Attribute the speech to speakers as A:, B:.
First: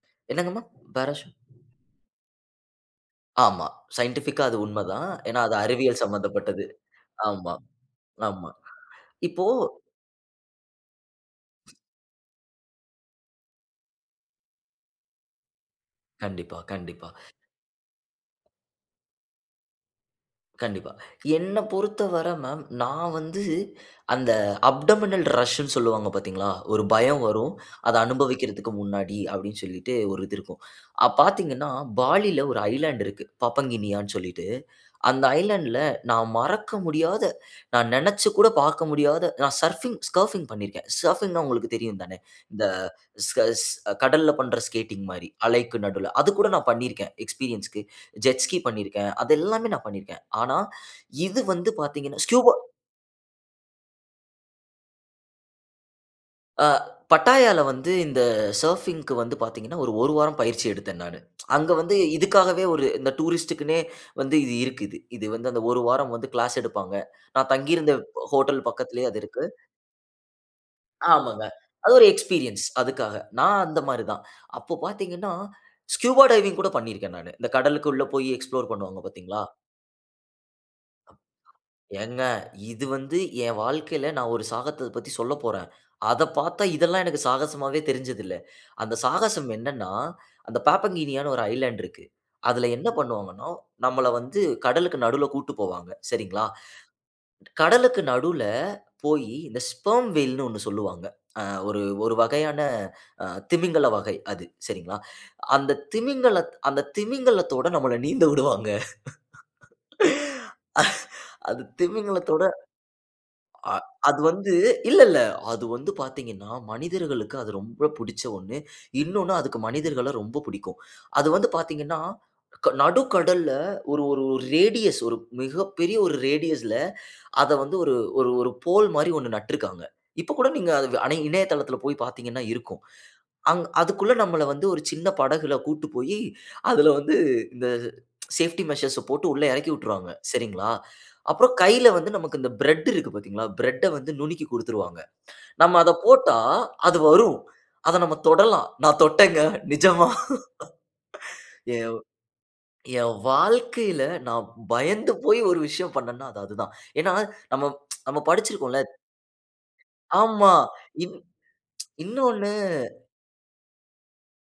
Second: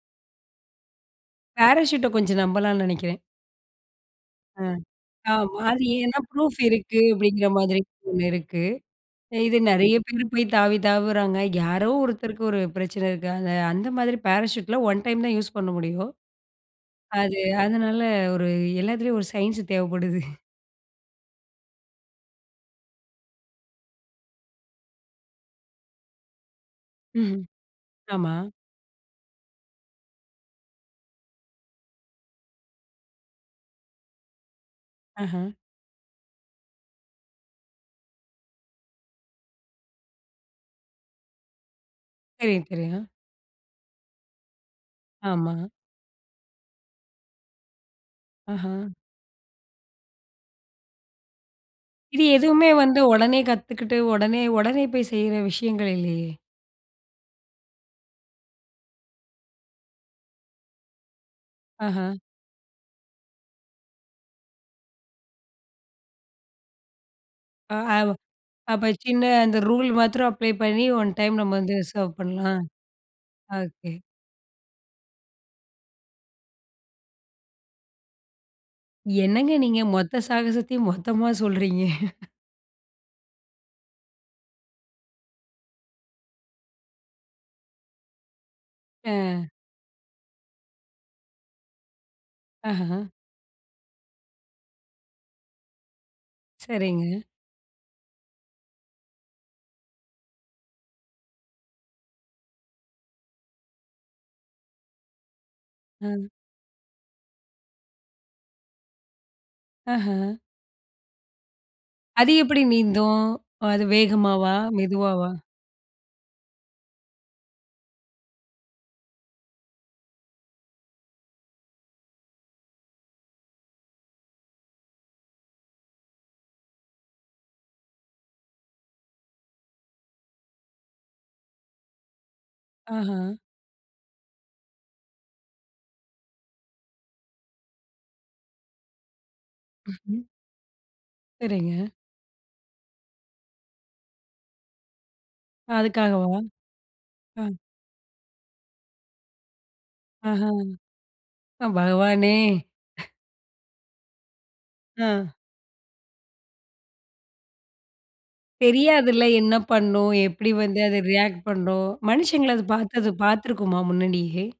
A: என்னங்கம்மா பாராசூ
B: பேராசூட்ட கொஞ்சம் நம்பலாம்ன்னு நெனைக்கிறேன்.
A: ஆமா சைன்டிஃபிக்கா அது
B: அ
A: உண்மைதான். ஏன்னா அது
B: ஆமா. அது
A: அறிவியல்
B: ஏன்னா, ப்ரூஃப்
A: சம்மந்தப்பட்டது.
B: இருக்கு அப்படிங்கிற
A: ஆமா,
B: மாதிரி ஒண்ணு
A: ஆமா.
B: இருக்கு.
A: இப்போ
B: இது நெறைய பேரு போய் தாவி தாவுறாங்க. யாரோ ஒருத்தருக்கு ஒரு பிரச்சனை இருக்கு. அந்த அந்த மாதிரி பேராசூட்ல 1 டைம் தான் யூஸ் பண்ண முடியும்.
A: கண்டிப்பா கண்டிப்பா.
B: அது அதனால ஒரு எல்லாத்துலேயும் ஒரு சயின்ஸ் தேவைப்படுது.
A: கண்டிப்பா. என்னப் பொறுத்தவர மேம், நான் வந்து அந்த அப்டமினல் ரஷ்ன்னு சொல்லுவாங்க பாத்தீங்களா? ஒரு பயம்
B: ம்.
A: வரும், அதை
B: ஆமா.
A: அனுபவிக்கிறதுக்கு முன்னாடி அப்டின்னு சொல்லிட்டு ஒரு இது இருக்கும். அ பாத்தீங்கன்னா, பாலில ஒரு ஐலேண்ட் இருக்கு. பாப்பங்கினியான்னு சொல்லிட்டு, அந்த
B: ஆஹ.
A: ஐலேண்ட்ல நான் மறக்க முடியாத, நான் நெனைச்சு கூட பாக்க முடியாத நான் சர்ஃபிங் ஸ்கர்ஃபிங் பண்ணியிருக்கேன். சர்ஃபிங்ன்னா உங்களுக்கு தெரியும் தானே. இந்த
B: தெரியும் தெரியும்.
A: ஸ்கேட் கடல்ல பண்ற ஸ்கேட்டிங் மாரி
B: ஆமா.
A: அலைக்கு நடுல அது கூட நான் பண்ணியிருக்கேன். எக்ஸ்பீரியன்ஸ்க்கு. ஜெட் ஸ்கி
B: ஆஹ.
A: பண்ணியிருக்கேன். அது எல்லாமே நான் பண்ணிருக்கேன். ஆனா இது வந்து பாத்தீங்கன்னா
B: இது
A: ஸ்கூபா
B: எதுவுமே வந்து, ஒடனே கத்துக்கிட்டு ஒடனே ஓடனே போய் செய்ற விஷயங்கள் இல்லயே!
A: ஆ பட்டாயால வந்து இந்த சர்ஃபிங்க்கு வந்து பாத்தீங்கன்னா, ஒரு 1 வாரம் பயிற்சி எடுத்தேன் நானு. அங்க வந்து
B: ஆஹ.
A: இதுக்காகவே ஒரு இந்த டூரிஸ்ட்க்குன்னே வந்து இது இருக்குது. இது வந்து அந்த 1 வாரம் வந்து கிளாஸ் எடுப்பாங்க. நான் தங்கி
B: ஆ
A: இருந்த
B: ஆவோ
A: ஹோட்டல்
B: அப்ப
A: பக்கத்திலயே அது
B: சின்ன
A: இருக்கு.
B: அந்த ரூல் மாத்திரம் அப்ளை பண்ணி ஒன் டைம்
A: ஆமாங்க.
B: நம்ம வந்து
A: அது ஒரு
B: சர்வ்
A: எக்ஸ்பீரியன்ஸ்
B: பண்ணலாம்.
A: அதுக்காக. நான் அந்த
B: ஓகே.
A: மாரி தான். அப்போ பாத்தீங்கன்னா, ஸ்கூபா டைவிங் கூட பண்ணியிருக்கேன் நானு. இந்த கடலுக்கு உள்ளே போயி எக்ஸ்ப்ளோர் பண்ணுவாங்க பாத்தீங்களா?
B: என்னங்க நீங்க மொத்த சாகசத்தையும் மொத்தமா சொல்றீங்க.
A: ஏங்க, இது வந்து என் வாழ்க்கையில நான் ஒரு சாகசத்த பத்தி சொல்லப்போறேன். அத பாத்தா, இதெல்லாம் எனக்கு சாகசமாவே தெரிஞ்சது இல்ல. அந்த சாகசம்
B: ஆ.
A: என்னன்னா, அந்த பாப்பங்கினியான்னு ஒரு ஐலேண்ட் இருக்கு. அதில என்ன
B: ஆஹஹ.
A: பண்ணுவாங்கன்னா, நம்மள வந்து கடலுக்கு நடுவுல கூட்டிட்டு போவாங்க, சரிங்களா?
B: சரிங்க.
A: கடலுக்கு நடுவுல போயி இந்த ஸ்பெர்ம் வேல்ன்னு 1 சொல்லுவாங்க. அ ஒரு ஒரு வகையான, திமிங்கல வகை அது. சரிங்களா? அந்த
B: ம்.
A: திமிங்கலத் அந்த திமிங்கலத்தோட நம்மள நீந்த உடுவாங்க.
B: ஆஹ.
A: அது
B: அது
A: திமிங்கலத்தோட
B: எப்புடி நீந்தும்?
A: அ
B: அது
A: அது வந்து
B: வேகமாவா,
A: இல்ல இல்ல.
B: மெதுவாவா?
A: அது வந்து பாத்தீங்கன்னா, மனிதர்களுக்கு அது ரொம்ப புடிச்ச ஒன்னு. இன்னொன்னு அதுக்கு மனிதர்கள ரொம்ப பிடிக்கும். அது வந்து பாத்தீங்கன்னா, க நடுக்கடல்ல ஒரு ஒரு ரேடியஸ் ஒரு மிகப்பெரிய ஒரு ரேடியஸ்ல அத வந்து ஒரு, ஒரு ஒரு போல் மாரி 1 நட்டுருக்காங்க. இப்ப கூட நீங்க அது வ ஆனா இணையதளத்தில போய் பாத்தீங்கன்னா இருக்கும்.
B: ஆஹன்.
A: அங் அதுக்குள்ள நம்மள வந்து, ஒரு சின்ன படகுல கூட்டு போயி, அதில வந்து இந்த சேஃப்டி மெஷர்ஸ்ஸ போட்டு உள்ளே எறக்கி விட்டுருவாங்க.
B: ம்ஹம்.
A: சரிங்களா? அப்புறம் கையில
B: சரிங்க.
A: வந்து நமக்கு இந்த பிரெட் இருக்கு பாத்தீங்களா? பிரெட்ட வந்து நுணுக்கி குடுத்துருவாங்க. நம்ம அத போட்டா
B: அதுக்காகவா?
A: அது வரும்.
B: அ.e
A: அத நம்ம தொடலாம். நான் தொட்டேங்க நிஜமா.
B: ஆஹ.
A: ஏவ்
B: பகவானே!
A: என் வாழ்க்கையில நான் பயந்து
B: அ.
A: போய் ஒரு விஷயம் பண்ணேன்னா, அது அதுதான். ஏன்னா, நம்ம ப்ச் நம்ம படிச்சிருக்கோம்ல
B: தெரியாதுல்ல என்ன பண்ணும்? எப்புடி
A: ஆமா
B: வந்து அது
A: இன் ப்ச்சு
B: ரியாக்ட் பண்ணும்? மனுஷங்கள
A: இன்னொன்னு
B: அத பாத்தது அது பாத்துக்குமா முன்னாடியே?